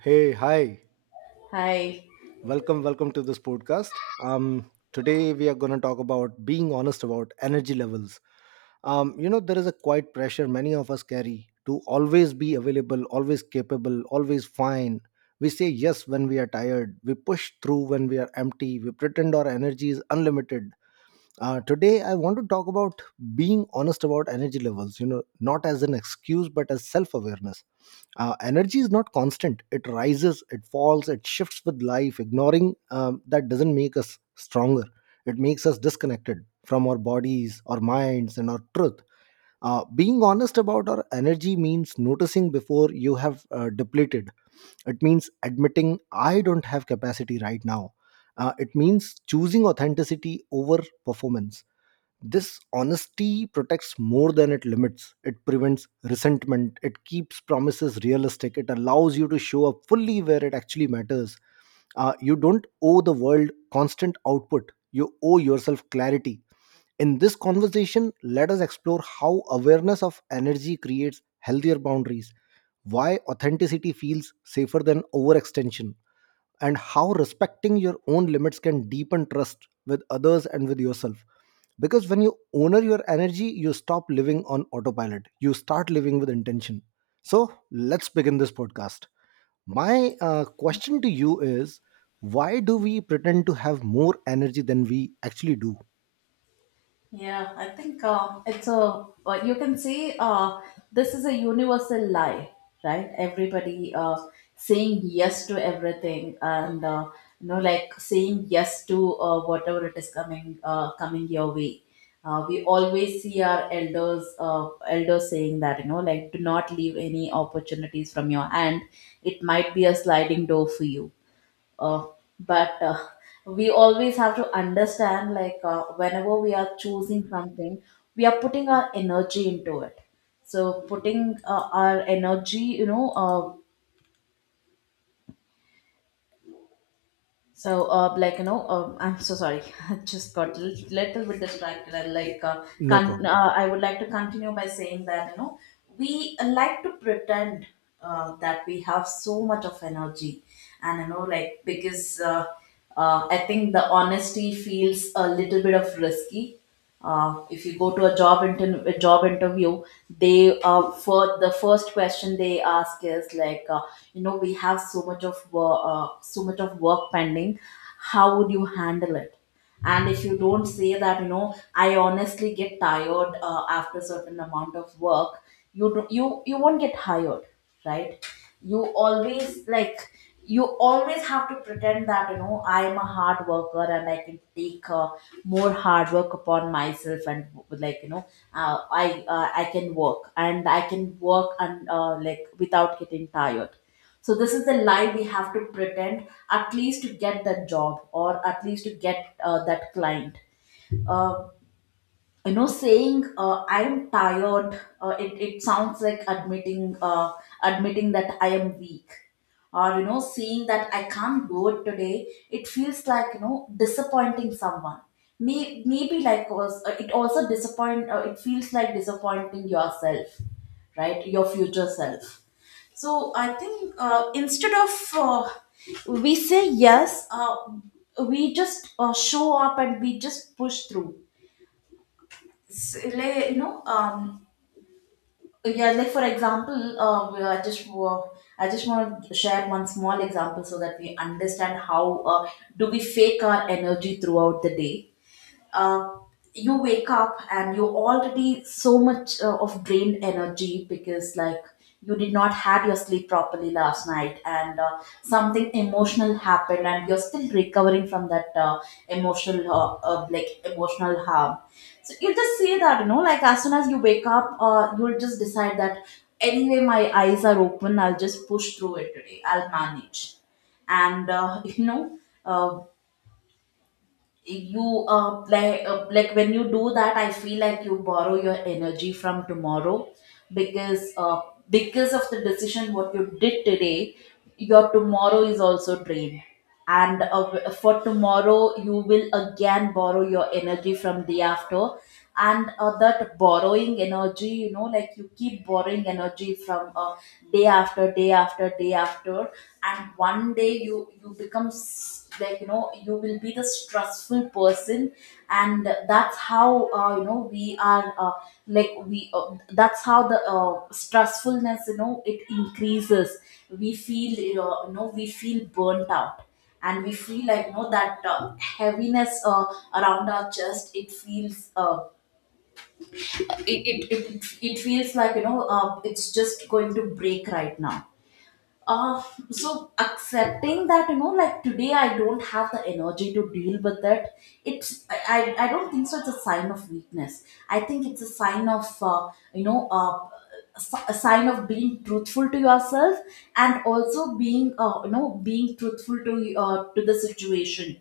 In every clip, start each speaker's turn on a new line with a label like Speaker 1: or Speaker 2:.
Speaker 1: Hey, hi.
Speaker 2: Hi.
Speaker 1: Welcome, welcome to this podcast. Today we are going to talk about being honest about energy levels. There is a quiet pressure many of us carry to always be available, always capable, always fine. We say yes when we are tired. We push through when we are empty. We pretend our energy is unlimited. Today, I want to talk about being honest about energy levels, you know, not as an excuse, but as self awareness. Energy is not constant. It rises, it falls, it shifts with life. Ignoring that doesn't make us stronger, it makes us disconnected from our bodies, our minds, and our truth. Being honest about our energy means noticing before you have depleted. It means admitting I don't have capacity right now. It means choosing authenticity over performance. This honesty protects more than it limits. It prevents resentment. It keeps promises realistic. It allows you to show up fully where it actually matters. You don't owe the world constant output, you owe yourself clarity. In this conversation, let us explore how awareness of energy creates healthier boundaries, why authenticity feels safer than overextension, and how respecting your own limits can deepen trust with others and with yourself. Because when you honor your energy, you stop living on autopilot, you start living with intention. So, let's begin this podcast. My question to you is, why do we pretend to have more energy than we actually do?
Speaker 2: Yeah, I think you can see this is a universal lie, right? Everybody saying yes to everything, and like, saying yes to whatever it is coming, coming your way. We always see our elders, elders saying that, like, do not leave any opportunities from your hand. It might be a sliding door for you, uh, but we always have to understand, like, whenever we are choosing something we are putting our energy into it. So, putting our energy. Like, I'm so sorry. I just got a little bit distracted.
Speaker 1: No problem.
Speaker 2: I would like to continue by saying that, we like to pretend that we have so much of energy. And, like, because I think the honesty feels a little bit of risky. If you go to a job interview, they for the first question they ask is like, we have so much of work pending. How would you handle it? And if you don't say that, I honestly get tired after certain amount of work you do, you won't get hired, right? You always, like, you always have to pretend that, I am a hard worker and I can take more hard work upon myself, and, like, uh, I I can work and I can work, and like, without getting tired. So this is the lie we have to pretend, at least to get that job, or at least to get that client. Uh, saying I am tired, it sounds like admitting that I am weak. Or, seeing that I can't do it today, it feels like, disappointing someone. Maybe like, it also disappoint. It feels like disappointing yourself, right? Your future self. So I think, instead of we say yes, we just show up and we just push through. Like, yeah. Like, for example, we are just I just want to share one small example so that we understand how do we fake our energy throughout the day. uh, you wake up and you're already so much of drained energy because, like, you did not had your sleep properly last night, and something emotional happened and you're still recovering from that emotional like, emotional harm. So you just say that, like, as soon as you wake up, you'll just decide that, anyway, my eyes are open, I'll just push through it today, I'll manage. And uh, you, like, when you do that, I feel like you borrow your energy from tomorrow. because uh, because of the decision what you did today, your tomorrow is also drained. And for tomorrow you will again borrow your energy from day after. And that borrowing energy, like, you keep borrowing energy from day after day after day after. And one day you become like, you will be the stressful person. And that's how, we are, like we that's how the stressfulness, it increases. We feel, we feel burnt out, and we feel like, that heaviness around our chest. It feels it, it, it, it feels like, it's just going to break right now. uh, so, accepting that, like, today I don't have the energy to deal with it, it's, I don't think so it's a sign of weakness. I think it's a sign of you know uh, a sign of being truthful to yourself, and also being, being truthful to the situation.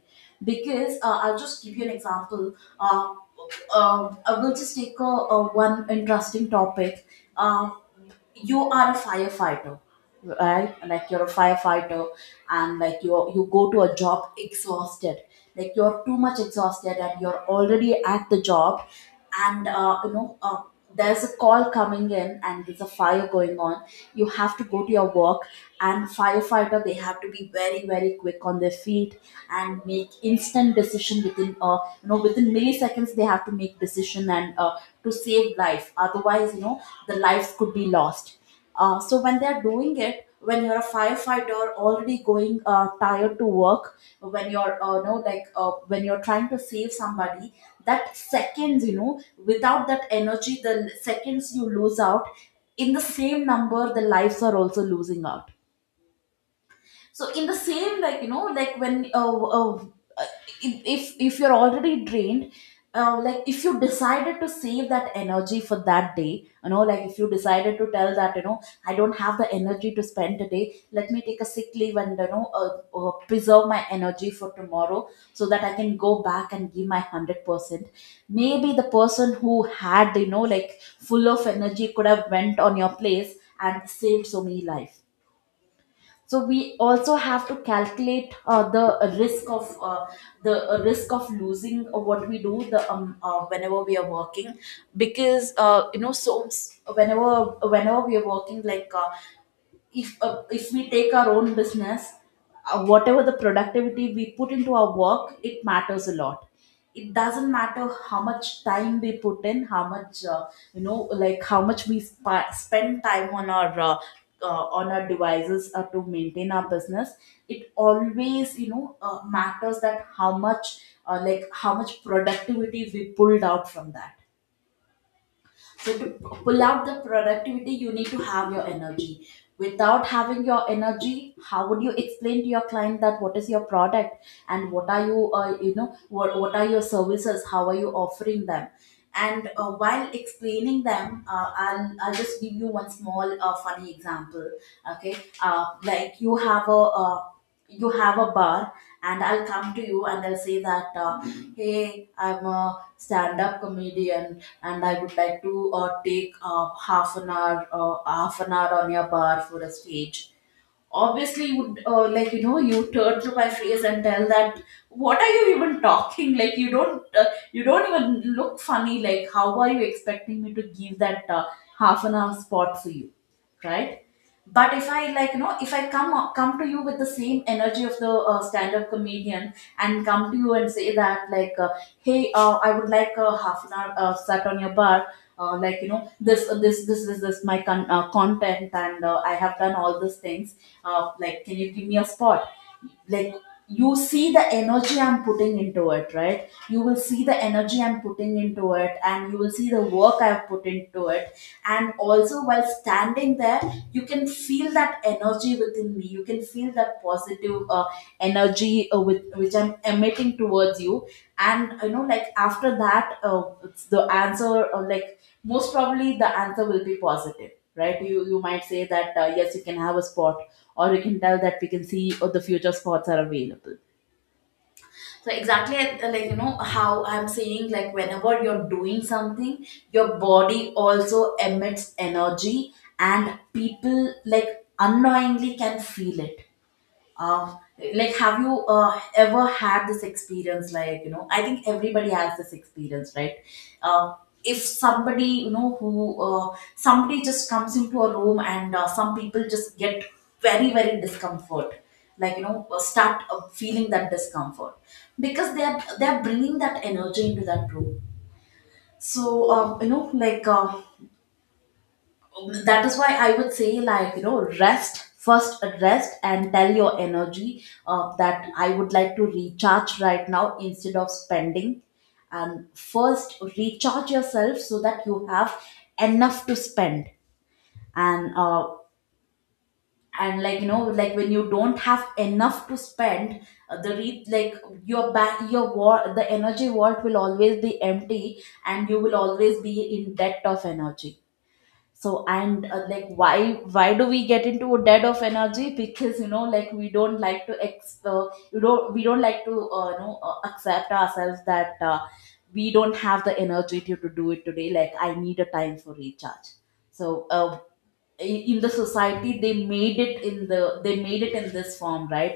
Speaker 2: Because, I'll just give you an example. uh, I will just take a one interesting topic. uh, you are a firefighter, right? Like, you're a firefighter, and, like, you go to a job exhausted. Like, you're too much exhausted and you're already at the job, and there's a call coming in and there's a fire going on. You have to go to your work. And firefighter, they have to be very, very quick on their feet, and make instant decision within, within milliseconds they have to make decision, and to save life, otherwise, the lives could be lost. So when they're doing it, when you're a firefighter already going tired to work, when you're know like when you're trying to save somebody, that seconds, without that energy, the seconds you lose out. In the same number, the lives are also losing out. So, in the same, like, like, when uh, if you're already drained, like, if you decided to save that energy for that day, like, if you decided to tell that, I don't have the energy to spend today, let me take a sick leave, and, preserve my energy for tomorrow, so that I can go back and give my 100%. Maybe the person who had, like, full of energy could have went on your place and saved so many lives. So we also have to calculate the risk of, the risk of losing what we do, the whenever we are working. Because, whenever we are working, like, if we take our own business, whatever the productivity we put into our work, it matters a lot. It doesn't matter how much time we put in, how much, like, how much we spend time on our devices to maintain our business. It always, matters that how much like, how much productivity we pulled out from that. So, to pull out the productivity, you need to have your energy. Without having your energy, how would you explain to your client that what is your product, and what are you, what are your services? How are you offering them? And while explaining them, I'll just give you one small funny example. Okay, like, you have a bar, and I'll come to you and I'll say that, hey, I'm a stand-up comedian and I would like to take half an hour on your bar for a stage. Obviously, you would, you turn to my face and tell that, what are you even talking? Like, you don't even look funny. Like, how are you expecting me to give that half an hour spot for you, right? But if I, like, if I come to you with the same energy of the stand up comedian, and come to you and say that, like, hey, I would like a half an hour sat on your bar. Like, this this my content, and I have done all these things. Like, can you give me a spot? Like, you see the energy I'm putting into it, right? You will see the energy I'm putting into it, and you will see the work I've put into it. And also, while standing there, you can feel that energy within me. You can feel that positive energy with which I'm emitting towards you. And, like, after that, it's the answer, like, most probably, the answer will be positive, right? You might say that, yes, you can have a spot, or we can tell that we can see what the future spots are available. So exactly, like you know how I'm saying, like whenever you're doing something, your body also emits energy, and people like unknowingly can feel it. um like have you ever had this experience? Like you know, I think everybody has this experience, right? uh, if somebody, you know, who somebody just comes into a room and some people just get very very discomfort, like you know, start feeling that discomfort because they're bringing that energy into that room. So you know, like that is why I would say, like you know, rest first, rest and tell your energy that I would like to recharge right now instead of spending, and first recharge yourself so that you have enough to spend. and uh, and like you know, like when you don't have enough to spend, like your back your war the energy vault will always be empty, and you will always be in debt of energy. So and Like why do we get into a dead of energy? Because you know, like we don't like to ex you don't we don't like to you know accept ourselves that we don't have the energy to do it today. Like I need a time for recharge. so uh, in the society, they made it in this form, right?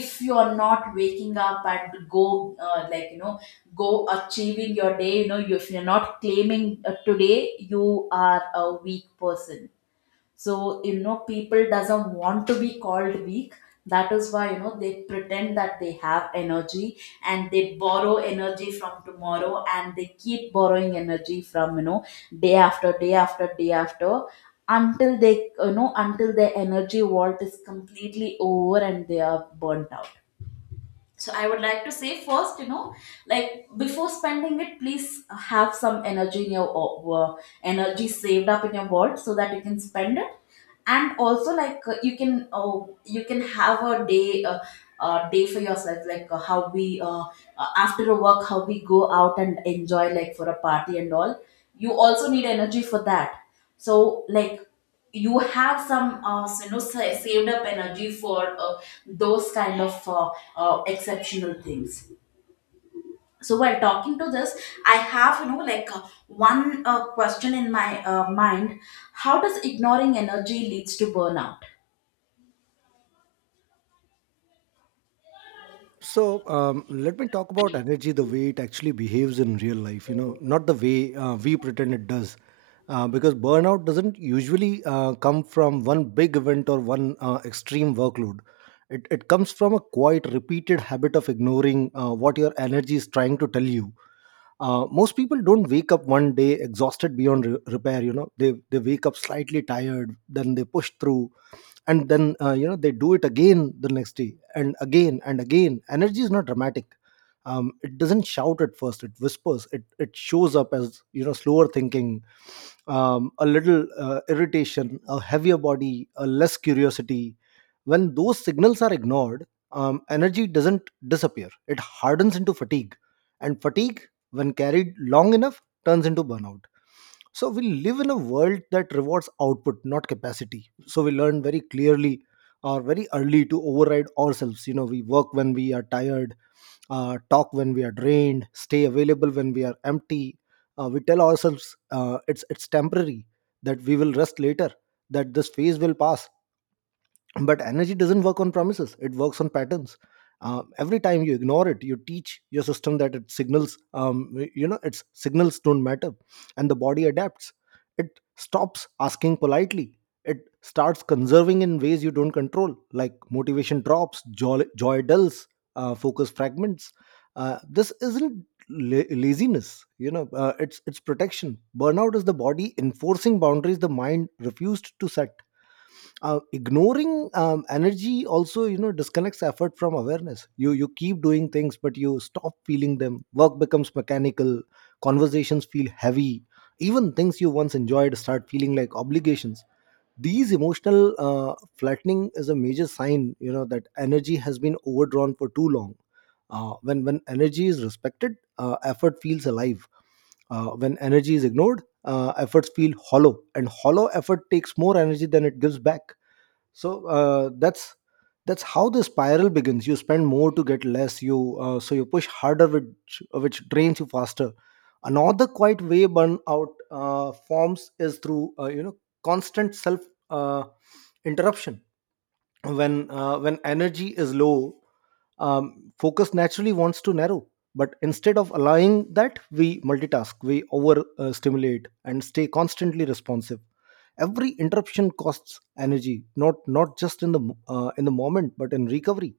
Speaker 2: If you are not waking up and go like you know, go achieving your day, you know, if you're not claiming today, you are a weak person. So you know, people doesn't want to be called weak. That is why, you know, they pretend that they have energy, and they borrow energy from tomorrow, and they keep borrowing energy from, you know, day after day after day after, until they, you know, until their energy vault is completely over and they are burnt out. So I would like to say first, you know, like before spending it, please have some energy in your uh, energy saved up in your vault so that you can spend it. And also like, you can oh, you can have a day, day for yourself, like how we after a work, how we go out and enjoy, like for a party and all. You also need energy for that. So like, you have some you know, saved up energy for those kind of exceptional things. So while talking to this, I have, you know, like one question in my mind. How does ignoring energy leads to burnout?
Speaker 1: So let me talk about energy the way it actually behaves in real life, you know, not the way we pretend it does. Because burnout doesn't usually come from one big event or one extreme workload. It comes from a quite repeated habit of ignoring what your energy is trying to tell you. Most people don't wake up one day exhausted beyond repair. You know, they wake up slightly tired, then they push through, and then you know, they do it again the next day, and again and again. Energy is not dramatic. It doesn't shout at first. It whispers. It shows up as, you know, slower thinking, a little irritation, a heavier body, a less curiosity. When those signals are ignored, energy doesn't disappear. It hardens into fatigue, and fatigue, when carried long enough, turns into burnout. So we live in a world that rewards output, not capacity. So we learn very clearly or very early to override ourselves. You know, we work when we are tired, talk when we are drained, stay available when we are empty. We tell ourselves it's temporary that we will rest later, that this phase will pass. But energy doesn't work on promises, it works on patterns. Every time you ignore it, you teach your system that it signals, you know, its signals don't matter. And the body adapts. It stops asking politely. It starts conserving in ways you don't control, like motivation drops, joy dulls, focus fragments. This isn't laziness, you know. It's protection. Burnout is the body enforcing boundaries the mind refused to set. Ignoring energy also, you know, disconnects effort from awareness. You keep doing things, but you stop feeling them. Work becomes mechanical, conversations feel heavy, even things you once enjoyed start feeling like obligations. These emotional flattening is a major sign, you know, that energy has been overdrawn for too long. When energy is respected, effort feels alive. When energy is ignored, efforts feel hollow, and hollow effort takes more energy than it gives back. So that's how the spiral begins. You spend more to get less. You uh, so you push harder, which drains you faster. Another quite way burnout forms is through, constant self uh, interruption. When energy is low, focus naturally wants to narrow, but instead of allowing that, we multitask, we over stimulate, and stay constantly responsive. Every interruption costs energy, not just in the in the moment, but in recovery.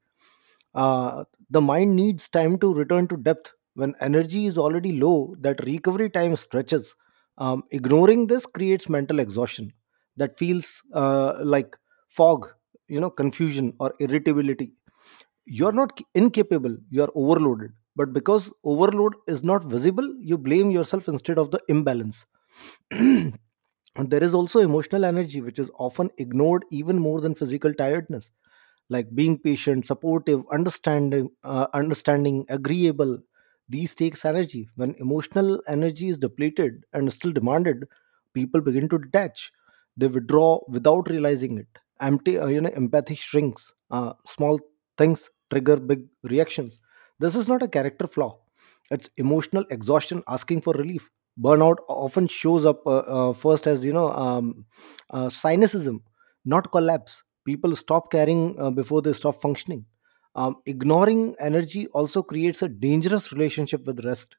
Speaker 1: uh, the mind needs time to return to depth. When energy is already low, that recovery time stretches. Ignoring this creates mental exhaustion that feels like fog, you know, confusion or irritability. You're not incapable, you're overloaded. But because overload is not visible, you blame yourself instead of the imbalance. And there is also emotional energy, which is often ignored even more than physical tiredness, like being patient, supportive, understanding, agreeable. These takes energy. When emotional energy is depleted and still demanded, people begin to detach. They withdraw without realizing it. Empathy shrinks. Small things trigger big reactions. This is not a character flaw. It's emotional exhaustion asking for relief. Burnout often shows up first as, you know, cynicism, not collapse. People stop caring before they stop functioning. Ignoring energy also creates a dangerous relationship with rest.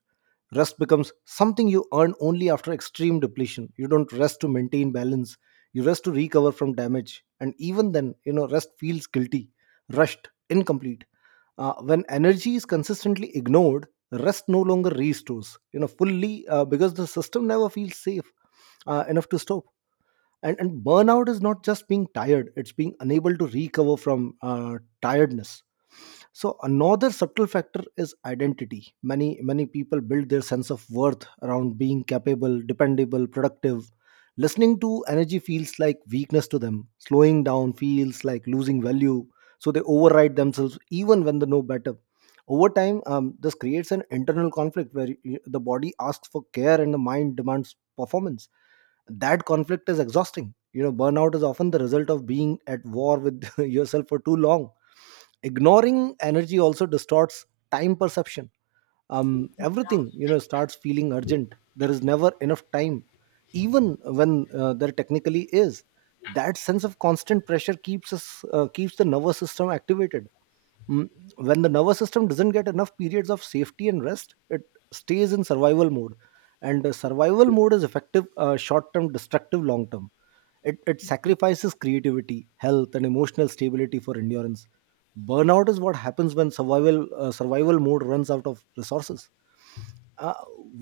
Speaker 1: Rest becomes something you earn only after extreme depletion. You don't rest to maintain balance, you rest to recover from damage. And even then, you know, rest feels guilty, rushed, incomplete. When energy is consistently ignored, rest no longer restores, you know, fully, because the system never feels safe enough to stop. And burnout is not just being tired, it's being unable to recover from tiredness. So another subtle factor is identity. Many people build their sense of worth around being capable, dependable, productive. Listening to energy feels like weakness to them. Slowing down feels like losing value. So they override themselves even when they know better. Over time, this creates an internal conflict where the body asks for care and the mind demands performance. That conflict is exhausting. You know, burnout is often the result of being at war with yourself for too long. Ignoring energy also distorts time perception. Um, everything, you know, starts feeling urgent. There is never enough time, even when there technically is. That sense of constant pressure keeps us, keeps the nervous system activated. Mm, when the nervous system doesn't get enough periods of safety and rest, it stays in survival mode. And survival mode is effective, short term, destructive long term. It sacrifices creativity, health, and emotional stability for endurance. Burnout is what happens when survival mode runs out of resources. Uh,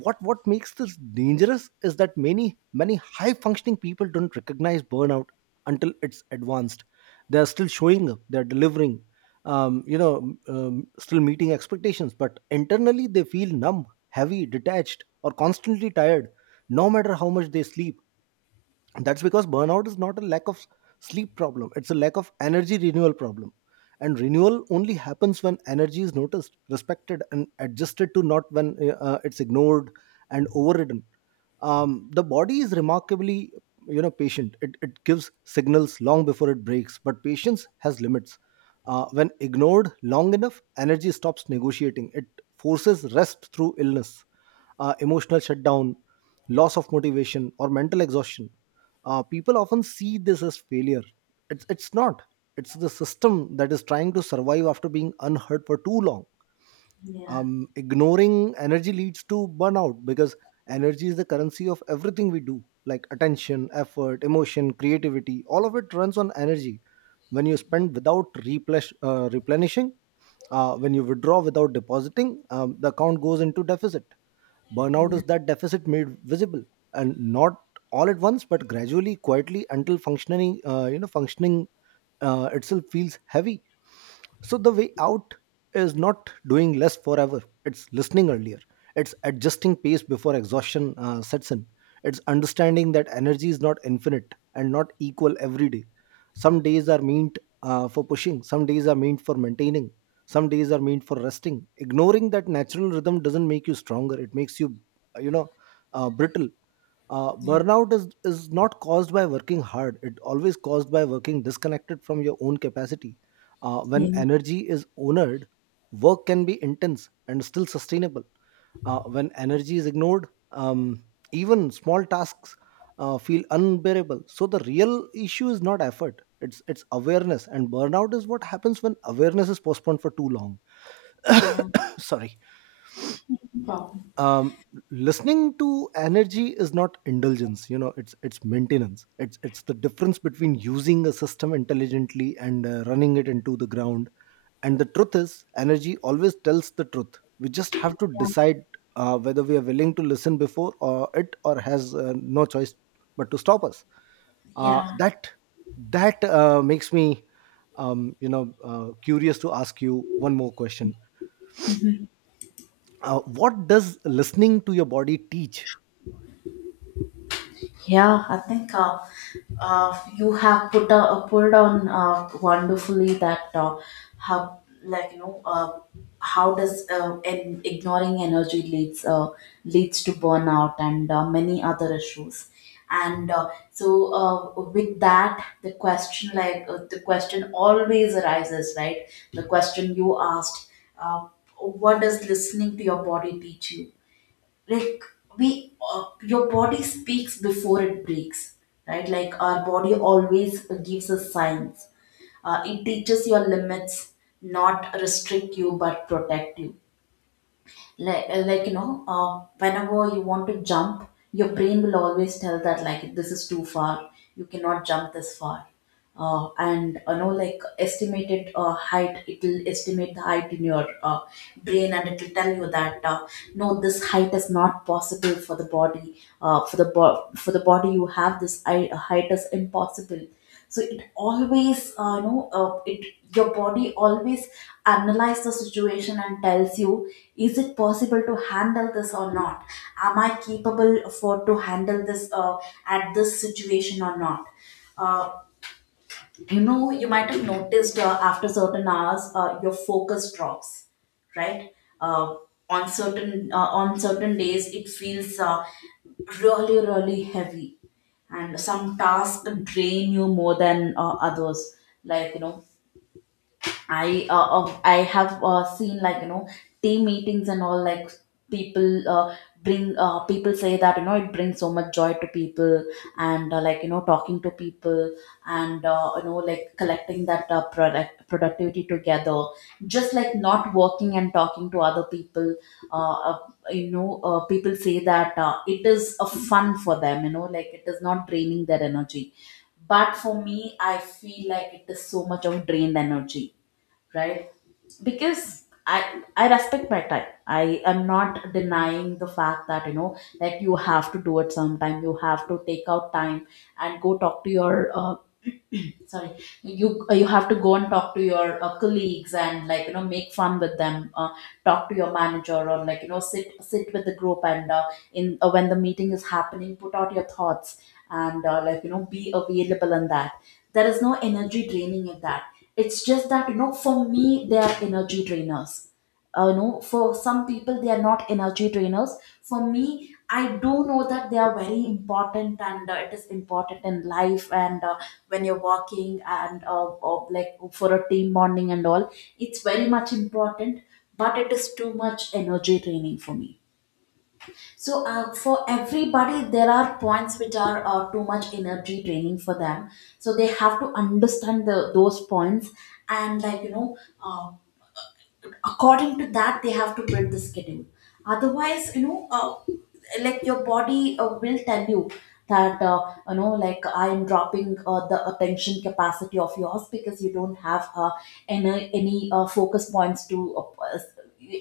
Speaker 1: what makes this dangerous is that many high functioning people don't recognize burnout until it's advanced. They are still showing up, they are delivering, still meeting expectations, but internally they feel numb, heavy, detached, or constantly tired, no matter how much they sleep. And that's because burnout is not a lack of sleep problem, it's a lack of energy renewal problem. And renewal only happens when energy is noticed, respected, and adjusted to, not when it's ignored and overridden. The body is remarkably, you know, patient. It gives signals long before it breaks, but patience has limits. When ignored long enough, energy stops negotiating. It forces rest through illness, emotional shutdown, loss of motivation, or mental exhaustion. People often see this as failure. It's not. It's the system that is trying to survive after being unheard for too long.
Speaker 2: Yeah,
Speaker 1: Ignoring energy leads to burnout because energy is the currency of everything we do, like attention, effort, emotion, creativity. All of it runs on energy. When you spend without replenishing, when you withdraw without depositing, the account goes into deficit. Burnout is that deficit made visible, and not all at once, but gradually, quietly, until functioning itself feels heavy. So the way out is not doing less forever. It's listening earlier. It's adjusting pace before exhaustion sets in. It's understanding that energy is not infinite and not equal every day. Some days are meant for pushing, some days are meant for maintaining, some days are meant for resting. Ignoring that natural rhythm doesn't make you stronger, it makes you, uh, you know, brittle. uh,
Speaker 2: yeah,
Speaker 1: burnout is is not caused by working hard, it always caused by working disconnected from your own capacity. When
Speaker 2: Yeah.
Speaker 1: energy is honored, work can be intense and still sustainable. When energy is ignored, even small tasks feel unbearable. So the real issue is not effort, it's awareness, and burnout is what happens when awareness is postponed for too long.
Speaker 2: yeah.
Speaker 1: Sorry.
Speaker 2: No problem.
Speaker 1: um Listening to energy is not indulgence, you know, it's maintenance. It's the difference between using a system intelligently and running it into the ground. And the truth is, energy always tells the truth. We just have to decide whether we are willing to listen before, or it or has no choice but to stop us. uh,
Speaker 2: Yeah,
Speaker 1: that that uh, makes me, curious to ask you one more question. What does listening to your body teach?
Speaker 2: yeah. I think you have put on wonderfully that how, like you know, how does ignoring energy leads leads to burnout and many other issues. And so With that, the question, like the question always arises, right? The question you asked, uh, what does listening to your body teach you? Like we your body speaks before it breaks, right? Like our body always gives us signs. It teaches your limits, not restrict you but protect you. Like you know, whenever you want to jump, your brain will always tell that, like, this is too far, you cannot jump this far. And you know, like estimated height, it will estimate the height in your brain, and it will tell you that no, this height is not possible for the body. For the body you have, height is impossible. So it always you know, it your body always analyze the situation and tells you, is it possible to handle this or not? Am I capable for to handle this at this situation or not? uh, you know, you might have noticed, after certain hours, your focus drops, right? uh, on certain on certain days, it feels really really heavy, and some tasks drain you more than others. Like you know, I have seen, like you know, team meetings and all, like people, bring people say that, you know, it brings so much joy to people, and like you know, talking to people, and you know, like collecting that productivity together, just like not working and talking to other people. uh, uh, you know, people say that it is a fun for them, you know, like it is not draining their energy, but for me, I feel like it is so much of drained energy, right? Because I respect my time. I am not denying the fact that, you know, like you have to do it sometime, you have to take out time, and go talk to your sorry, you you have to go and talk to your colleagues, and like you know, make fun with them, talk to your manager, or like you know, sit with the group, and in when the meeting is happening, put out your thoughts, and like you know, be available in that. There is no energy draining in that, it's just that, you know, for me they are energy drainers. You know, for some people they are not energy drainers. For me, I do know that they are very important, and it is important in life, and when you're working, and or like for a team bonding and all, it's very much important, but it is too much energy draining for me. So for everybody, there are points which are too much energy draining for them. So they have to understand the those points, and like you know, uh, according to that, they have to build the schedule. Otherwise, you know, like your body will tell you that you know, like I am dropping the attention capacity of yours, because you don't have any focus points to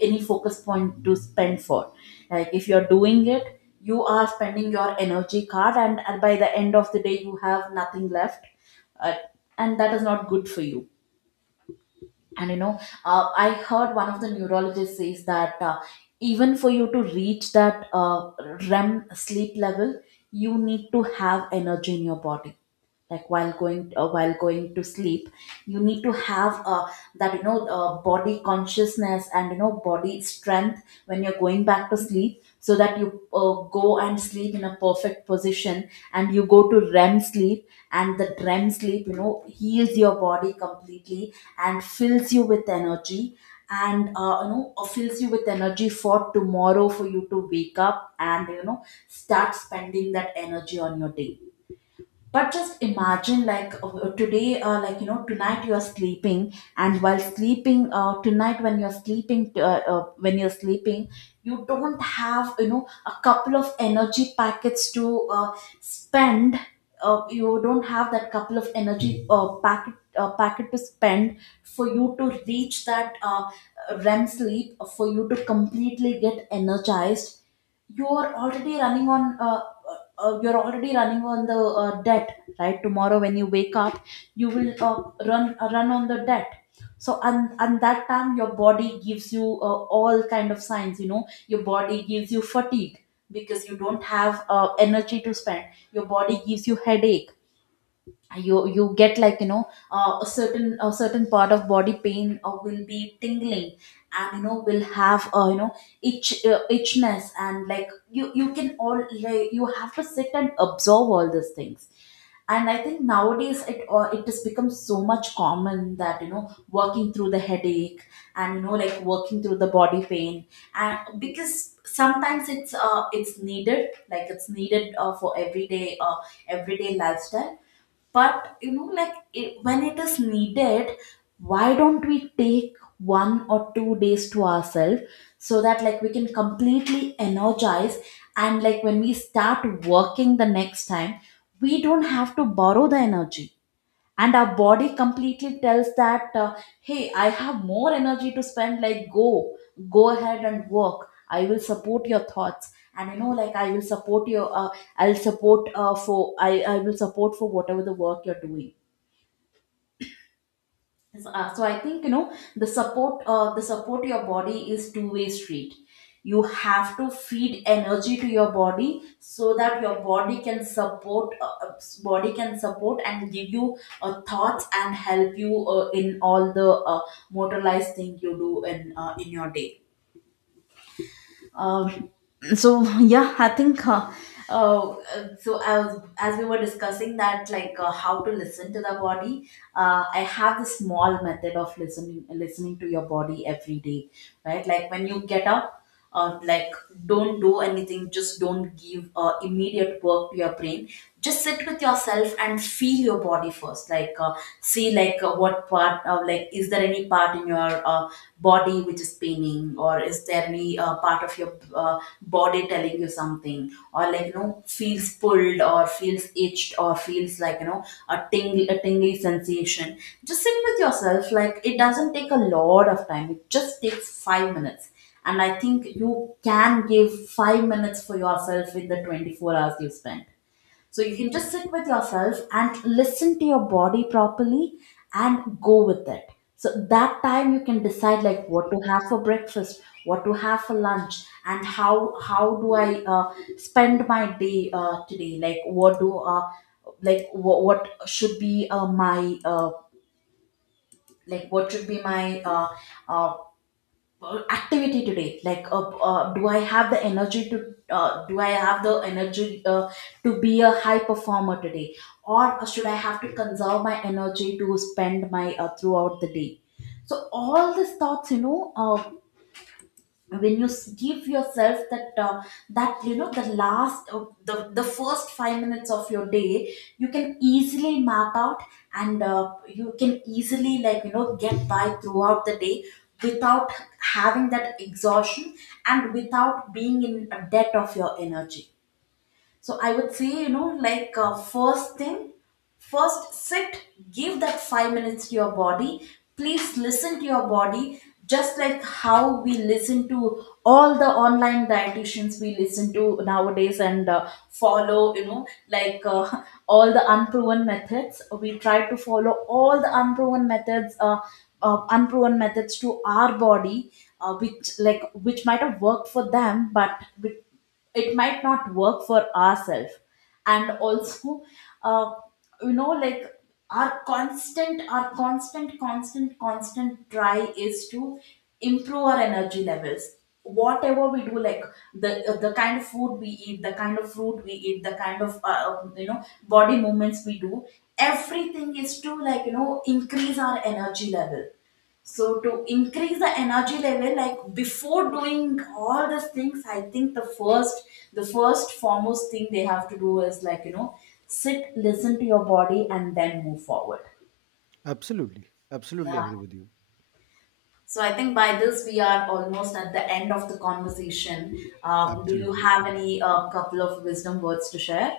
Speaker 2: any focus point to spend for. Like if you're doing it, you are spending your energy card, and by the end of the day you have nothing left, uh, and that is not good for you. And you know, I heard one of the neurologists says that even for you to reach that REM sleep level, you need to have energy in your body. Like while going to sleep, you need to have that you know body consciousness and, you know, body strength when you're going back to sleep, so that you go and sleep in a perfect position, and you go to REM sleep, and the REM sleep, you know, heals your body completely and fills you with energy, and you know, fills you with energy for tomorrow for you to wake up and, you know, start spending that energy on your day. But just imagine, like like you know, tonight you are sleeping, and while sleeping, tonight when you're sleeping, you don't have, you know, a couple of energy packets to spend. You don't have that couple of energy packet to spend for you to reach that REM sleep, for you to completely get energized. You're already running on you're already running on the debt, right? Tomorrow when you wake up, you will run on the debt. So and that time your body gives you all kind of signs, you know. Your body gives you fatigue because you don't have energy to spend. Your body gives you headache. You get, like you know, a certain part of body pain will be tingling, and you know, will have you know, itchness, and like you can all like, you have to sit and absorb all these things. And I think nowadays it it has become so much common that you know, working through the headache, and you know, like working through the body pain, and because sometimes it's needed, like it's needed for everyday lifestyle. But you know, like it, when it is needed, why don't we take one or two days to ourselves so that, like, we can completely energize, and like when we start working the next time, we don't have to borrow the energy, and our body completely tells that hey, I have more energy to spend, like go, go ahead and work. I will support your thoughts, and you know, like I will support your I will support for whatever the work you're doing. Yes, so I think, you know, the support to your body is two-way street. You have to feed energy to your body, so that your body can support body can support and give you thoughts and help you in all the motorized thing you do in your day. uh, so yeah, I think uh, so. As we were discussing that, like how to listen to the body, I have this small method of listening to your body every day, right? Like when you get up, uh, like don't do anything, just don't give immediate work to your brain. Just sit with yourself and feel your body first. Like see, like what part, of like is there any part in your body which is paining, or is there any part of your body telling you something, or like you know feels pulled or feels itched or feels like you know a tingly sensation. Just sit with yourself. Like, it doesn't take a lot of time, it just takes 5 minutes, and I think you can give 5 minutes for yourself in the 24 hours you spend. So you can just sit with yourself and listen to your body properly and go with it. So that time you can decide like what to have for breakfast, what to have for lunch, and how do I spend my day today? Like what do what should be my what should be my uh, activity today? Like do I have the energy to be a high performer today, or should I have to conserve my energy to spend my throughout the day? So all these thoughts, you know, when you give yourself that that, you know, the last the first 5 minutes of your day, you can easily map out and you can easily like you know get by throughout the day without having that exhaustion and without being in a debt of your energy. So I would say, you know, like first thing, first sit, give that 5 minutes to your body. Please listen to your body, just like how we listen to all the online dietitians we listen to nowadays and follow, you know, all the unproven methods. We try to follow all the unproven methods to our body, which like which might have worked for them, but it might not work for ourselves. And also, uh, you know, like our constant try is to improve our energy levels. Whatever we do, like the kind of food we eat, the kind of fruit we eat, the kind of you know body movements we do, everything is to like you know increase our energy level. So to increase the energy level, like before doing all these things, I think the first foremost thing they have to do is like you know, sit, listen to your body, and then move forward.
Speaker 1: Absolutely. Absolutely
Speaker 2: Yeah.
Speaker 1: agree with you.
Speaker 2: So I think by this we are almost at the end of the conversation. Do you
Speaker 1: Absolutely.
Speaker 2: have any couple of wisdom words to share?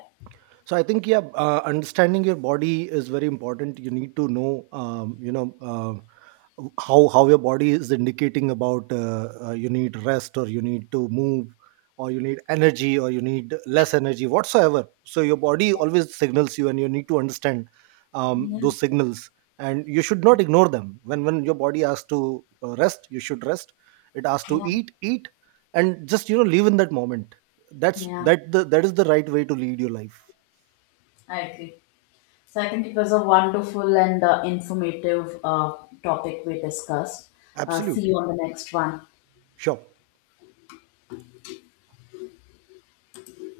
Speaker 1: So I think, yeah, understanding your body is very important. You need to know, how your body is indicating about you need rest, or you need to move, or you need energy, or you need less energy, whatsoever. So your body always signals you, and you need to understand
Speaker 2: Yeah,
Speaker 1: those signals, and you should not ignore them. When your body asks to rest, you should rest. It asks to
Speaker 2: yeah,
Speaker 1: eat, eat, and just, you know, live in that moment. that's
Speaker 2: yeah.
Speaker 1: that the, that is the right way to lead your life.
Speaker 2: I agree. So I think it was a wonderful and informative topic we discussed. See
Speaker 1: Absolutely.
Speaker 2: you on the next one.
Speaker 1: Sure.